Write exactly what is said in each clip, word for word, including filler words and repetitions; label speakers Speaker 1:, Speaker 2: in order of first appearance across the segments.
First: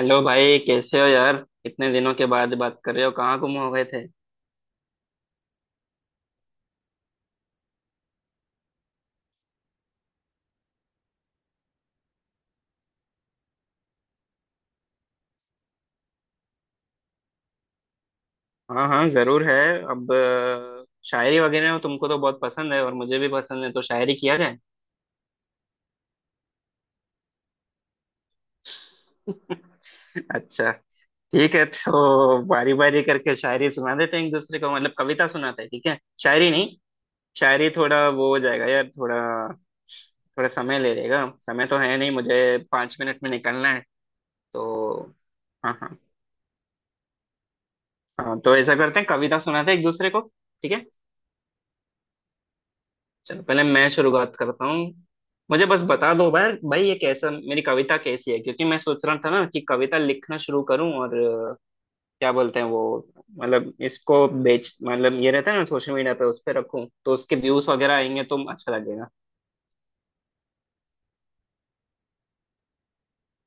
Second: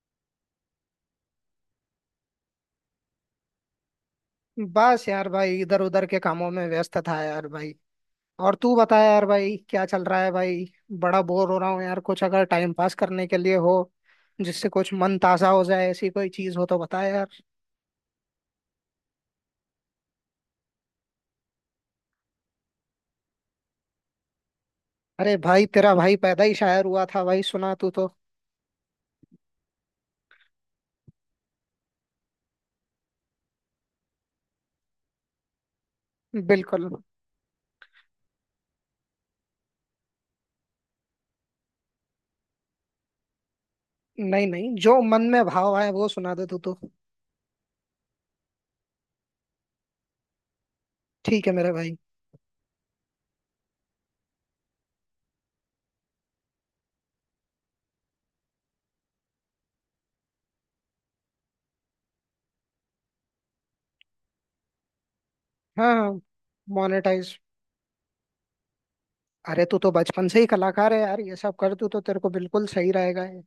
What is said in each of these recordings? Speaker 1: Hello भाई, कैसे हो यार। इतने दिनों के बाद बात कर रहे हो, कहाँ गुम हो गए थे?
Speaker 2: बस यार भाई इधर उधर के कामों में व्यस्त था यार भाई। और तू बता यार भाई क्या चल रहा है भाई। बड़ा बोर हो रहा हूँ यार कुछ अगर टाइम पास करने के लिए हो जिससे कुछ मन ताजा हो जाए ऐसी कोई चीज हो तो बता यार।
Speaker 1: हाँ हाँ, जरूर है। अब अ, शायरी वगैरह तुमको तो बहुत पसंद है और मुझे भी पसंद है, तो शायरी किया जाए।
Speaker 2: अरे भाई तेरा भाई पैदा ही शायर हुआ था भाई सुना तू तो।
Speaker 1: अच्छा। ठीक है, तो बारी बारी करके शायरी सुना देते हैं एक दूसरे को, मतलब कविता सुनाते हैं, ठीक है। शायरी नहीं।
Speaker 2: बिल्कुल।
Speaker 1: शायरी थोड़ा वो हो जाएगा यार, थोड़ा थोड़ा समय ले लेगा, समय तो है नहीं, मुझे पाँच मिनट में निकलना है।
Speaker 2: नहीं नहीं, जो
Speaker 1: तो
Speaker 2: मन में भाव
Speaker 1: हाँ
Speaker 2: आए
Speaker 1: हाँ।
Speaker 2: वो सुना दे तू तो।
Speaker 1: हाँ, तो ऐसा करते हैं, कविता सुनाते हैं एक दूसरे को। ठीक है।
Speaker 2: ठीक है मेरे भाई।
Speaker 1: चलो, पहले मैं शुरुआत करता हूँ। मुझे बस बता दो भाई, भाई ये कैसा, मेरी कविता कैसी है, क्योंकि मैं सोच रहा था ना कि कविता लिखना शुरू करूँ और अ, क्या बोलते हैं वो, मतलब इसको बेच मतलब ये रहता है ना सोशल
Speaker 2: हाँ
Speaker 1: मीडिया
Speaker 2: हाँ।
Speaker 1: पे, उस पर रखूँ तो उसके
Speaker 2: मोनेटाइज।
Speaker 1: व्यूज वगैरह आएंगे तो अच्छा लगेगा।
Speaker 2: अरे तू तो बचपन से ही कलाकार है यार, ये सब कर तू तो, तेरे को बिल्कुल सही रहेगा ये।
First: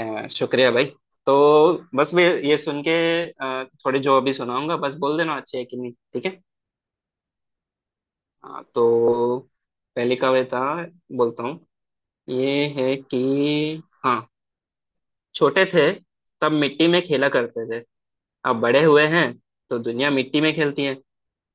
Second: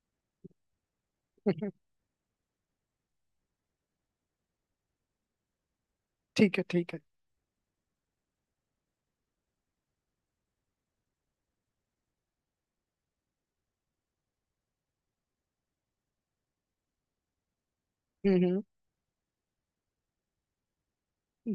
Speaker 1: अ, शुक्रिया भाई। तो बस मैं ये सुन के अ, थोड़े जो अभी सुनाऊंगा बस बोल देना अच्छी है कि नहीं, ठीक है।
Speaker 2: ठीक है ठीक है।
Speaker 1: हाँ, तो पहली कविता बोलता हूँ। ये है कि हाँ, छोटे थे तब मिट्टी में खेला करते थे,
Speaker 2: हम्म
Speaker 1: अब
Speaker 2: हम्म।
Speaker 1: बड़े हुए हैं तो दुनिया मिट्टी में खेलती है।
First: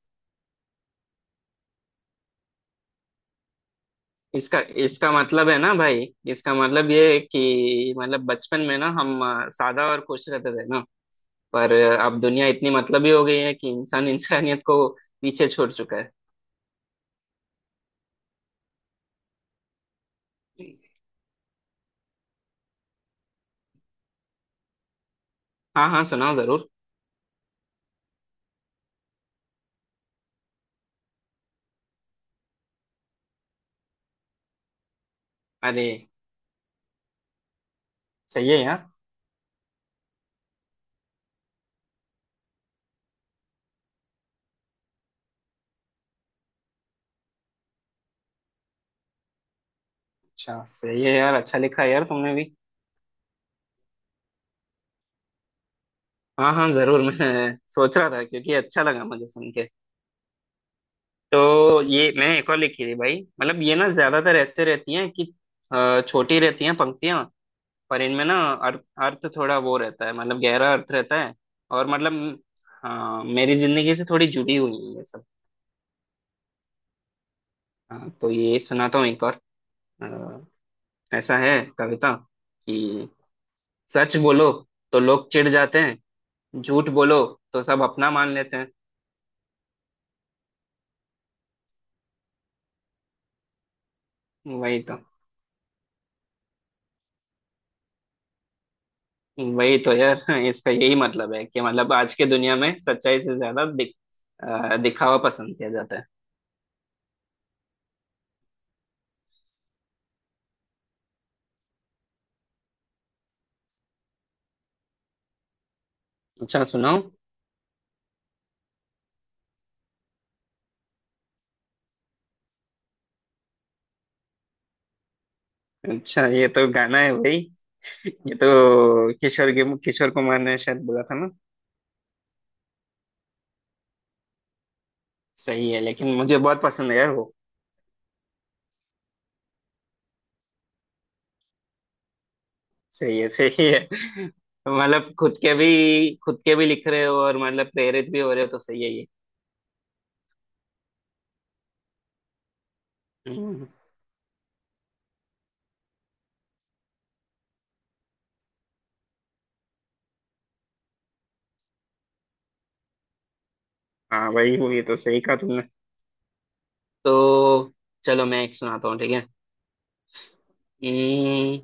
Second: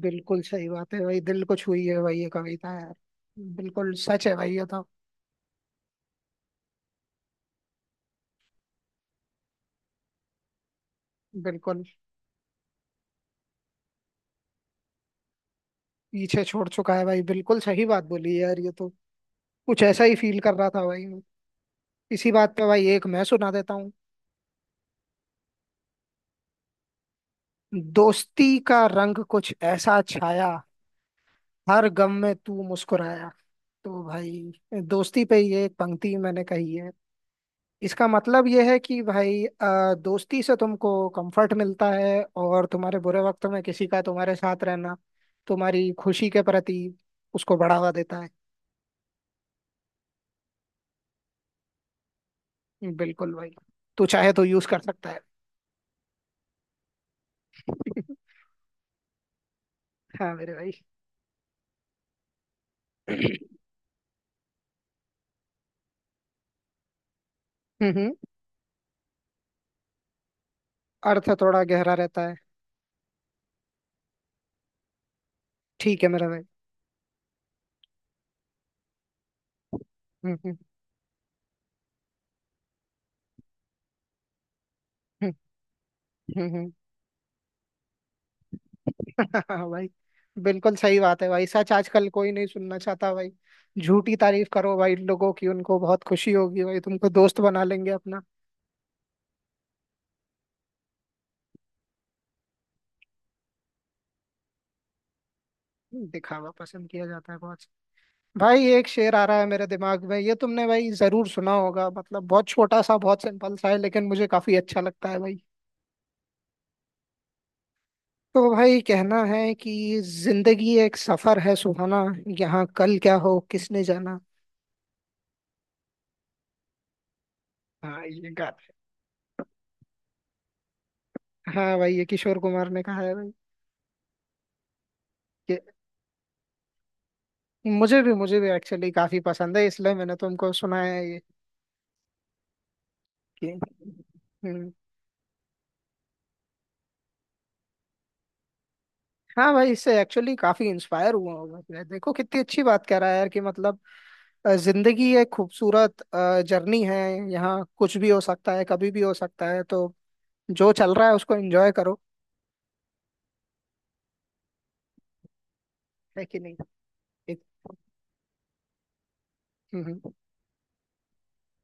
Speaker 2: बिल्कुल सही बात है भाई, दिल को छुई है भाई ये कविता यार। बिल्कुल सच है भाई
Speaker 1: इसका
Speaker 2: ये तो।
Speaker 1: इसका मतलब है ना भाई, इसका मतलब ये है कि मतलब बचपन में ना हम अ, सादा और खुश रहते थे ना, पर
Speaker 2: बिल्कुल।
Speaker 1: अ, अब दुनिया इतनी मतलबी हो गई है कि इंसान इंसानियत को पीछे छोड़ चुका है।
Speaker 2: पीछे छोड़ चुका है भाई, बिल्कुल सही बात बोली है यार ये तो। कुछ ऐसा ही फील कर रहा था भाई मैं। इसी बात पे भाई एक मैं सुना देता हूँ।
Speaker 1: हाँ हाँ सुनाओ जरूर।
Speaker 2: दोस्ती का रंग कुछ ऐसा छाया, हर गम में तू मुस्कुराया। तो भाई दोस्ती पे ये एक
Speaker 1: अरे,
Speaker 2: पंक्ति मैंने कही है। इसका मतलब
Speaker 1: सही है
Speaker 2: यह है
Speaker 1: यार।
Speaker 2: कि भाई अ, दोस्ती से तुमको कंफर्ट मिलता है और तुम्हारे बुरे वक्त में किसी का तुम्हारे साथ रहना तुम्हारी खुशी के प्रति उसको बढ़ावा देता है।
Speaker 1: अच्छा, सही है यार, अच्छा लिखा है यार तुमने भी।
Speaker 2: बिल्कुल भाई। तू चाहे तो यूज कर सकता है।
Speaker 1: हाँ हाँ जरूर, मैं सोच रहा था क्योंकि अच्छा लगा मुझे सुन के।
Speaker 2: हाँ मेरे भाई।
Speaker 1: तो ये मैंने एक और लिखी थी भाई, मतलब ये ना ज्यादातर ऐसे रहती हैं कि अ, छोटी रहती हैं पंक्तियां, पर
Speaker 2: हम्म।
Speaker 1: इनमें ना अर्थ अर्थ थोड़ा वो रहता है, मतलब गहरा अर्थ रहता
Speaker 2: अर्थ
Speaker 1: है।
Speaker 2: थोड़ा
Speaker 1: और
Speaker 2: गहरा
Speaker 1: मतलब
Speaker 2: रहता है।
Speaker 1: हाँ, मेरी जिंदगी से थोड़ी जुड़ी हुई है ये सब।
Speaker 2: ठीक है मेरा भाई।
Speaker 1: हाँ तो ये सुनाता हूँ एक और।
Speaker 2: हम्म हम्म।
Speaker 1: अ, ऐसा है कविता कि सच बोलो तो लोग
Speaker 2: हम्म
Speaker 1: चिढ़ जाते हैं,
Speaker 2: हम्म, हम्म।
Speaker 1: झूठ बोलो तो सब अपना मान लेते हैं।
Speaker 2: हाँ भाई। बिल्कुल सही बात है भाई, सच आजकल कोई नहीं सुनना चाहता भाई। झूठी तारीफ करो
Speaker 1: वही
Speaker 2: भाई
Speaker 1: तो,
Speaker 2: लोगों की, उनको बहुत खुशी होगी भाई, तुमको दोस्त बना लेंगे।
Speaker 1: वही तो यार। इसका यही मतलब है कि मतलब आज के दुनिया में सच्चाई से ज्यादा दिख, अ, दिखावा पसंद किया जाता है।
Speaker 2: दिखावा पसंद किया जाता है बहुत। भाई एक शेर आ रहा है मेरे दिमाग में, ये तुमने भाई जरूर सुना होगा, मतलब बहुत छोटा सा बहुत सिंपल सा है लेकिन मुझे काफी अच्छा लगता है भाई।
Speaker 1: अच्छा सुनाओ।
Speaker 2: तो भाई कहना है कि जिंदगी एक सफर है सुहाना, यहाँ कल क्या हो किसने जाना।
Speaker 1: अच्छा, ये तो गाना है भाई।
Speaker 2: हाँ ये
Speaker 1: ये
Speaker 2: गा।
Speaker 1: तो किशोर के किशोर कुमार ने शायद बोला था ना।
Speaker 2: हाँ भाई ये किशोर कुमार ने कहा है भाई। ये
Speaker 1: सही है, लेकिन मुझे बहुत पसंद है यार वो।
Speaker 2: मुझे भी, मुझे भी एक्चुअली काफी पसंद है, इसलिए मैंने तुमको सुनाया है ये।
Speaker 1: सही है
Speaker 2: कि-
Speaker 1: सही है।
Speaker 2: हम्म।
Speaker 1: मतलब खुद के भी खुद के भी लिख रहे हो और मतलब प्रेरित भी हो रहे हो, तो सही है ये।
Speaker 2: हाँ भाई इससे एक्चुअली काफी इंस्पायर हुआ होगा मैं। देखो कितनी अच्छी बात कह रहा है यार कि
Speaker 1: हम्म।
Speaker 2: मतलब अ, जिंदगी एक खूबसूरत जर्नी है, यहाँ कुछ भी हो सकता है कभी भी हो सकता है, तो जो चल रहा है उसको एंजॉय करो।
Speaker 1: हाँ भाई वो, ये तो सही कहा तुमने।
Speaker 2: है कि नहीं। एक,
Speaker 1: तो चलो मैं एक सुनाता हूँ, ठीक है।
Speaker 2: हम्म हम्म।
Speaker 1: हम्म,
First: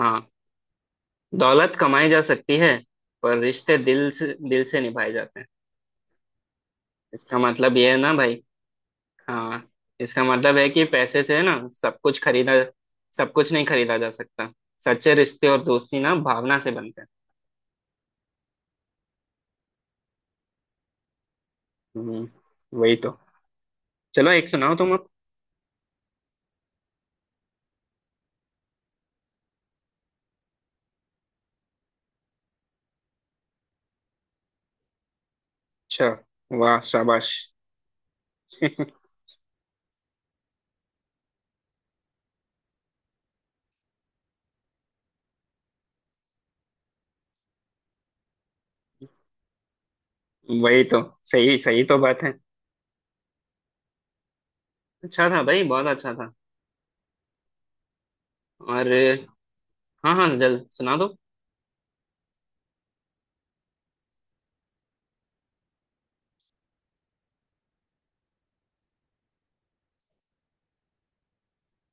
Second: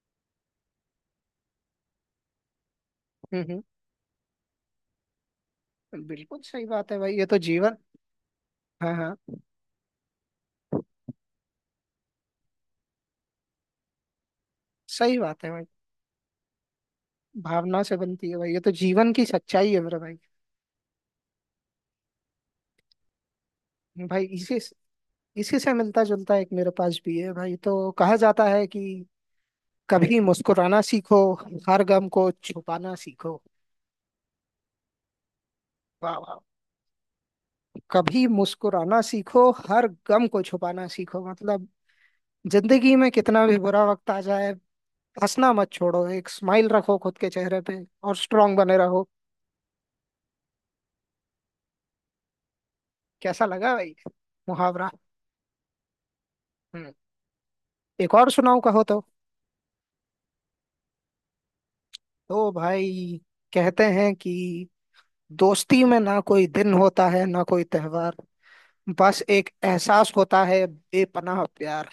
Speaker 1: हाँ, दौलत कमाई जा सकती है पर
Speaker 2: हम्म,
Speaker 1: रिश्ते दिल से दिल से निभाए जाते हैं।
Speaker 2: हम्म। बिल्कुल सही बात है भाई ये तो
Speaker 1: इसका
Speaker 2: जीवन।
Speaker 1: मतलब ये है ना भाई।
Speaker 2: हाँ हाँ।
Speaker 1: हाँ। इसका मतलब है कि पैसे से ना सब कुछ खरीदा सब कुछ नहीं खरीदा जा सकता, सच्चे
Speaker 2: सही बात
Speaker 1: रिश्ते
Speaker 2: है भाई,
Speaker 1: और दोस्ती ना भावना से बनते हैं।
Speaker 2: भावना से बनती है भाई, ये तो जीवन की सच्चाई है मेरा भाई।
Speaker 1: हम्म, वही तो।
Speaker 2: भाई
Speaker 1: चलो एक
Speaker 2: इसी
Speaker 1: सुनाओ तुम अब।
Speaker 2: इसी से मिलता जुलता एक मेरे पास भी है भाई, तो कहा जाता है कि कभी मुस्कुराना सीखो, हर गम को छुपाना सीखो।
Speaker 1: अच्छा,
Speaker 2: वाह वाह।
Speaker 1: वाह शाबाश।
Speaker 2: कभी मुस्कुराना सीखो हर गम को छुपाना सीखो मतलब जिंदगी में कितना भी बुरा वक्त आ जाए हंसना मत छोड़ो, एक स्माइल रखो खुद के चेहरे पे और स्ट्रांग बने रहो।
Speaker 1: वही तो। सही सही तो बात है।
Speaker 2: कैसा लगा भाई मुहावरा।
Speaker 1: अच्छा था भाई, बहुत अच्छा था।
Speaker 2: हम्म। एक और सुनाऊं कहो
Speaker 1: और
Speaker 2: तो।
Speaker 1: हाँ हाँ, जल्द सुना दो।
Speaker 2: तो भाई कहते हैं कि दोस्ती में ना कोई दिन होता है ना कोई त्योहार, बस एक एहसास होता है बेपनाह प्यार।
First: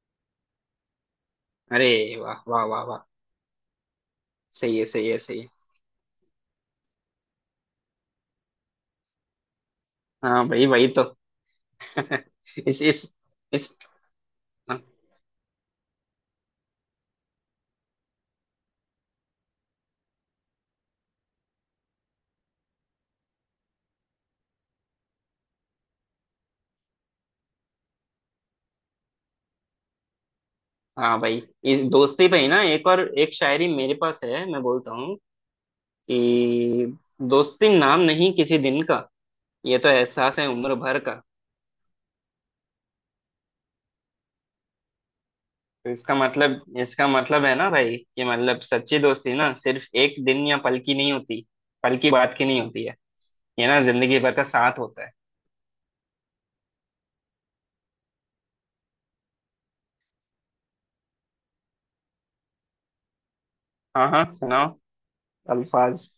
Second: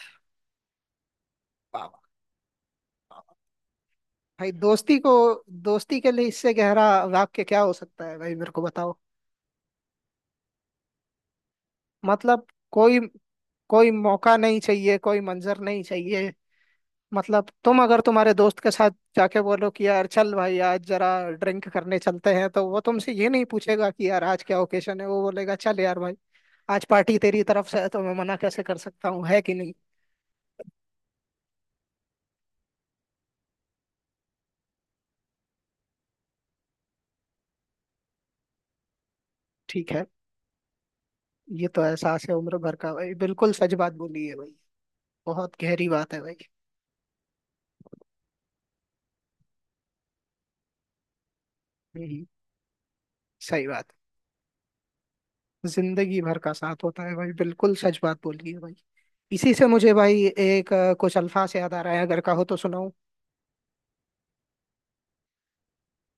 Speaker 2: वाह,
Speaker 1: अरे,
Speaker 2: वाह,
Speaker 1: वाह वाह वाह वाह।
Speaker 2: वाह। भाई
Speaker 1: सही है
Speaker 2: दोस्ती
Speaker 1: सही
Speaker 2: को,
Speaker 1: है सही है।
Speaker 2: दोस्ती के लिए इससे गहरा वाक्य क्या हो सकता है भाई मेरे को बताओ।
Speaker 1: हाँ भाई वही तो।
Speaker 2: मतलब
Speaker 1: इस
Speaker 2: कोई,
Speaker 1: इस इस
Speaker 2: कोई मौका नहीं चाहिए, कोई मंजर नहीं चाहिए। मतलब तुम अगर तुम्हारे दोस्त के साथ जाके बोलो कि यार चल भाई आज जरा ड्रिंक करने चलते हैं, तो वो तुमसे ये नहीं पूछेगा कि यार आज क्या ओकेशन है, वो बोलेगा चल यार भाई आज पार्टी तेरी तरफ से है तो मैं मना कैसे कर सकता हूँ। है कि नहीं।
Speaker 1: हाँ भाई, इस दोस्ती पे ही ना एक और एक शायरी मेरे पास है, मैं बोलता हूँ कि दोस्ती नाम नहीं किसी दिन का, ये तो
Speaker 2: ठीक है,
Speaker 1: एहसास है उम्र भर का।
Speaker 2: ये तो एहसास है उम्र भर का भाई, बिल्कुल सच बात बोली है भाई। बहुत गहरी
Speaker 1: तो
Speaker 2: बात
Speaker 1: इसका
Speaker 2: है भाई।
Speaker 1: मतलब इसका मतलब है ना भाई कि मतलब सच्ची दोस्ती ना सिर्फ एक दिन या पल की नहीं होती पल
Speaker 2: हम्म
Speaker 1: की
Speaker 2: हम्म,
Speaker 1: बात की नहीं होती है, ये
Speaker 2: सही
Speaker 1: ना
Speaker 2: बात
Speaker 1: जिंदगी भर का साथ होता है।
Speaker 2: है। जिंदगी भर का साथ होता है भाई, बिल्कुल सच बात बोली है भाई। इसी से मुझे भाई एक अ, कुछ अल्फाज याद आ रहा है, अगर कहो तो सुनाऊं।
Speaker 1: हाँ हाँ सुनाओ। अल्फाज।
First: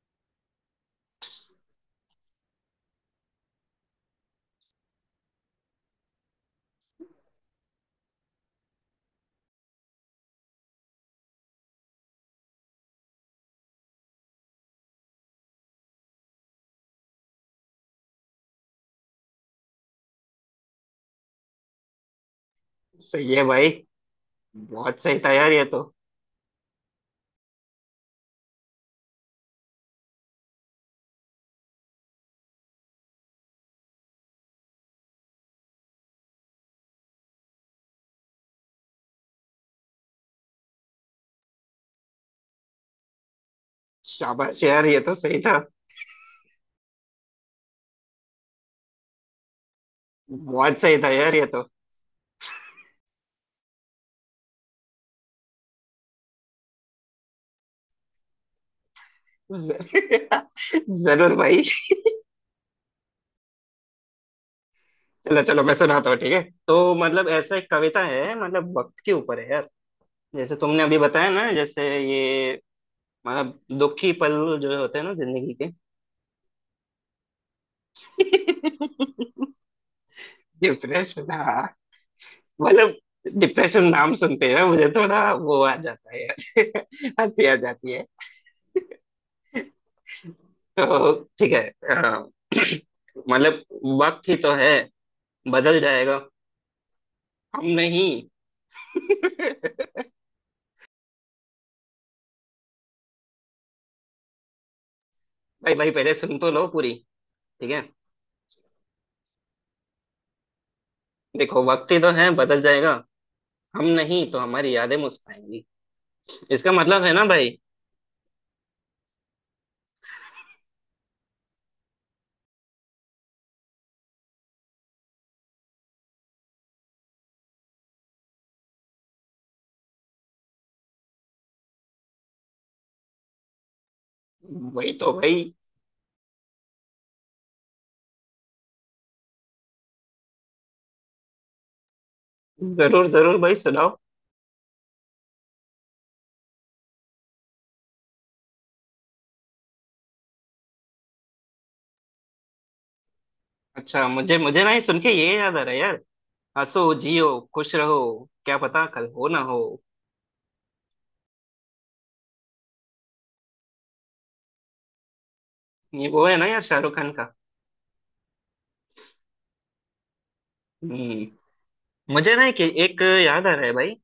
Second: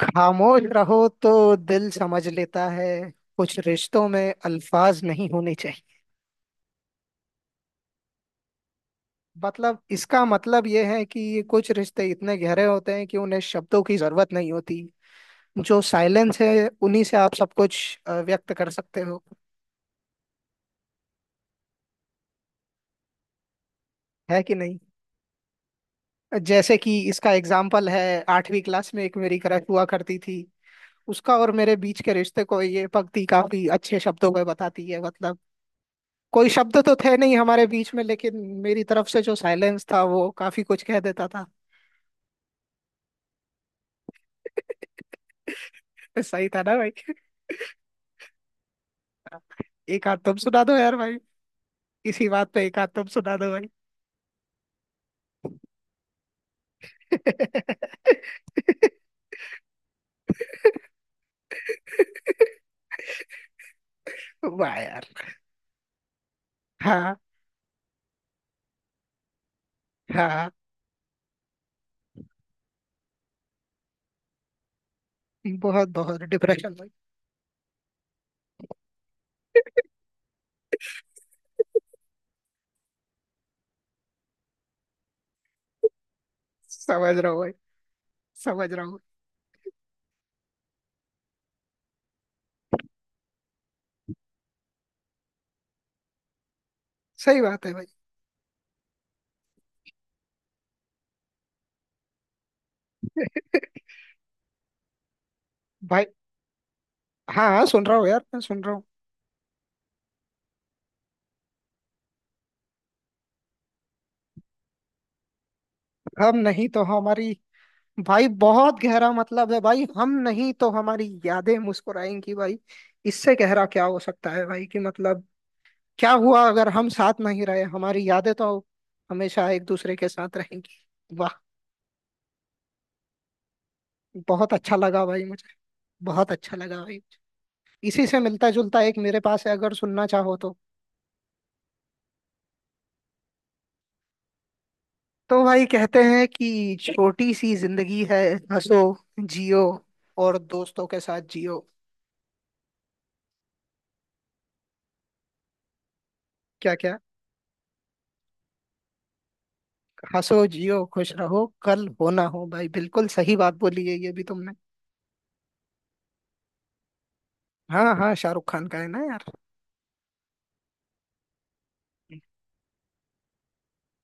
Speaker 2: खामोश रहो तो दिल समझ लेता है, कुछ रिश्तों में अल्फाज नहीं होने चाहिए। मतलब इसका मतलब ये है कि कुछ रिश्ते इतने गहरे होते हैं कि उन्हें शब्दों की जरूरत नहीं होती। जो साइलेंस है उन्हीं से आप सब कुछ अ, व्यक्त कर सकते हो।
Speaker 1: सही है भाई।
Speaker 2: है कि नहीं।
Speaker 1: बहुत सही था यार ये तो।
Speaker 2: जैसे कि इसका एग्जाम्पल है, आठवीं क्लास में एक मेरी क्रश हुआ करती थी। उसका और मेरे बीच के रिश्ते को ये पंक्ति काफी अच्छे शब्दों में बताती है, मतलब कोई शब्द तो थे नहीं हमारे बीच में लेकिन मेरी तरफ से जो साइलेंस था वो काफी कुछ कह देता था।
Speaker 1: शाबाश यार ये तो सही था।
Speaker 2: सही था ना भाई। एक हाथ तुम सुना दो
Speaker 1: बहुत
Speaker 2: यार
Speaker 1: सही था
Speaker 2: भाई।
Speaker 1: यार ये तो।
Speaker 2: इसी बात पे एक हाथ तुम सुना दो भाई।
Speaker 1: जरूर जरूर भाई।
Speaker 2: वाह यार।
Speaker 1: चलो चलो मैं सुनाता हूँ, ठीक है। तो
Speaker 2: हाँ
Speaker 1: मतलब ऐसा एक कविता है, मतलब वक्त के ऊपर है यार।
Speaker 2: हाँ।
Speaker 1: जैसे तुमने अभी बताया ना, जैसे ये, मतलब दुखी पल जो होते हैं ना जिंदगी के।
Speaker 2: बहुत बहुत डिप्रेशन भाई।
Speaker 1: डिप्रेशन हाँ। मतलब डिप्रेशन नाम सुनते हैं मुझे थोड़ा वो आ जाता है यार,
Speaker 2: समझ रहा हूँ
Speaker 1: हंसी
Speaker 2: भाई,
Speaker 1: आ जाती है।
Speaker 2: समझ रहा हूँ।
Speaker 1: तो ठीक है। अ, मतलब वक्त ही तो है बदल जाएगा,
Speaker 2: सही बात
Speaker 1: हम
Speaker 2: है भाई।
Speaker 1: नहीं। भाई, भाई
Speaker 2: भाई,
Speaker 1: पहले सुन तो लो पूरी।
Speaker 2: हाँ हाँ,
Speaker 1: ठीक
Speaker 2: सुन
Speaker 1: है,
Speaker 2: रहा हूँ यार मैं, सुन रहा हूँ।
Speaker 1: देखो वक्त ही तो है बदल जाएगा, हम नहीं तो हमारी यादें मुस्कुराएंगी।
Speaker 2: हम नहीं
Speaker 1: इसका
Speaker 2: तो
Speaker 1: मतलब है ना
Speaker 2: हमारी।
Speaker 1: भाई।
Speaker 2: भाई बहुत गहरा मतलब है भाई, हम नहीं तो हमारी यादें मुस्कुराएंगी भाई। इससे गहरा क्या हो सकता है भाई कि मतलब क्या हुआ अगर हम साथ नहीं रहे, हमारी यादें तो हमेशा एक दूसरे के साथ रहेंगी। वाह। बहुत अच्छा
Speaker 1: वही
Speaker 2: लगा
Speaker 1: तो
Speaker 2: भाई मुझे।
Speaker 1: भाई।
Speaker 2: बहुत अच्छा लगा भाई। इसी से मिलता जुलता एक मेरे पास है, अगर सुनना चाहो तो।
Speaker 1: जरूर जरूर भाई, सुनाओ।
Speaker 2: तो भाई कहते हैं कि छोटी सी जिंदगी है, हंसो, जियो, और दोस्तों के साथ जियो।
Speaker 1: अच्छा, मुझे मुझे ना ये सुन के ये याद आ रहा है यार,
Speaker 2: क्या
Speaker 1: हंसो
Speaker 2: क्या।
Speaker 1: जियो खुश रहो, क्या पता कल हो ना हो।
Speaker 2: हंसो जियो खुश रहो कल हो ना हो, भाई बिल्कुल सही बात बोली है ये भी तुमने।
Speaker 1: ये वो है ना यार, शाहरुख खान का।
Speaker 2: हाँ हाँ, शाहरुख खान का है ना यार।
Speaker 1: हम्म। मुझे ना एक, एक याद आ रहा है भाई,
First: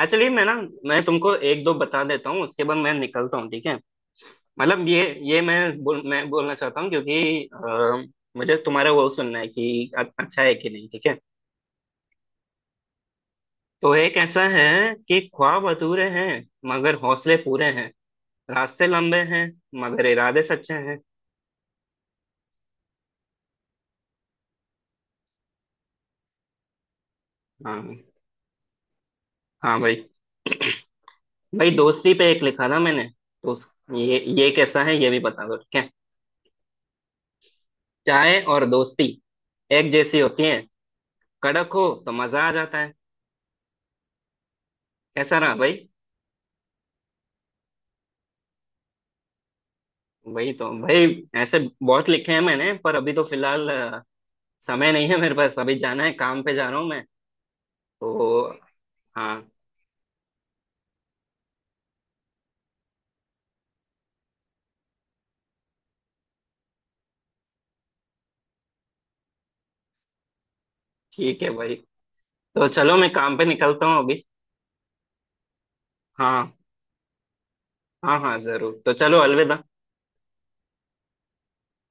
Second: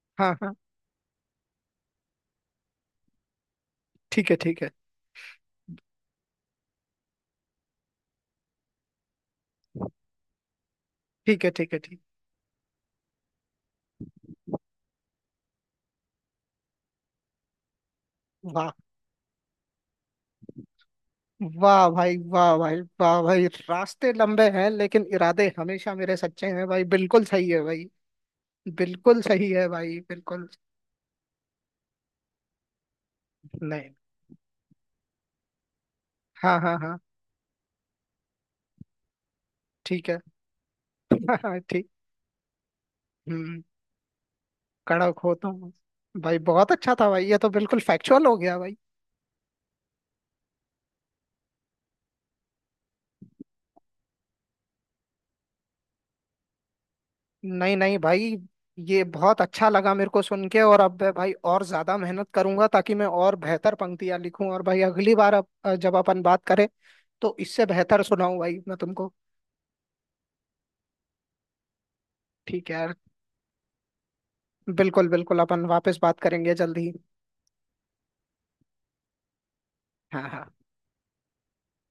Speaker 1: एक्चुअली
Speaker 2: हाँ
Speaker 1: मैं ना,
Speaker 2: हाँ।
Speaker 1: मैं तुमको एक दो बता देता हूँ उसके बाद मैं निकलता हूँ, ठीक है।
Speaker 2: ठीक है ठीक है,
Speaker 1: मतलब ये ये मैं बोल मैं बोलना चाहता हूँ, क्योंकि अ, मुझे तुम्हारा वो सुनना है कि अ- अच्छा है कि नहीं, ठीक है।
Speaker 2: ठीक है ठीक है ठीक।
Speaker 1: तो एक ऐसा है कि ख्वाब अधूरे हैं मगर हौसले पूरे हैं,
Speaker 2: वाह
Speaker 1: रास्ते लंबे हैं मगर इरादे सच्चे हैं।
Speaker 2: वाह भाई, वाह भाई, वाह भाई, रास्ते लंबे हैं लेकिन इरादे हमेशा मेरे सच्चे हैं भाई, बिल्कुल सही है भाई।
Speaker 1: हाँ।
Speaker 2: बिल्कुल सही है
Speaker 1: हाँ
Speaker 2: भाई,
Speaker 1: भाई।
Speaker 2: बिल्कुल।
Speaker 1: भाई, दोस्ती पे एक लिखा था मैंने, तो उस,
Speaker 2: नहीं।
Speaker 1: ये ये कैसा है ये भी बता दो, ठीक है।
Speaker 2: हाँ हाँ हाँ।
Speaker 1: चाय और दोस्ती एक
Speaker 2: ठीक है।
Speaker 1: जैसी होती है,
Speaker 2: हाँ हाँ
Speaker 1: कड़क
Speaker 2: ठीक।
Speaker 1: हो तो मजा आ जाता है।
Speaker 2: हम्म। कड़क हो
Speaker 1: कैसा रहा
Speaker 2: तुम।
Speaker 1: भाई?
Speaker 2: भाई बहुत अच्छा था भाई ये तो, बिल्कुल फैक्चुअल हो गया भाई।
Speaker 1: वही तो भाई। ऐसे बहुत लिखे हैं मैंने पर अभी तो फिलहाल अ, समय नहीं है मेरे पास, अभी जाना है, काम पे जा रहा हूँ मैं।
Speaker 2: नहीं नहीं भाई,
Speaker 1: तो
Speaker 2: ये बहुत
Speaker 1: हाँ,
Speaker 2: अच्छा लगा मेरे को सुन के, और अब मैं भाई और ज्यादा मेहनत करूंगा ताकि मैं और बेहतर पंक्तियां लिखूं, और भाई अगली बार अब अ, जब अपन बात करें तो इससे बेहतर सुनाऊं भाई मैं तुमको।
Speaker 1: ठीक है भाई। तो
Speaker 2: ठीक है यार।
Speaker 1: चलो मैं काम पे निकलता हूँ अभी।
Speaker 2: बिल्कुल बिल्कुल, अपन वापस बात
Speaker 1: हाँ
Speaker 2: करेंगे जल्दी ही।
Speaker 1: हाँ हाँ जरूर, तो चलो अलविदा।
Speaker 2: हाँ हाँ।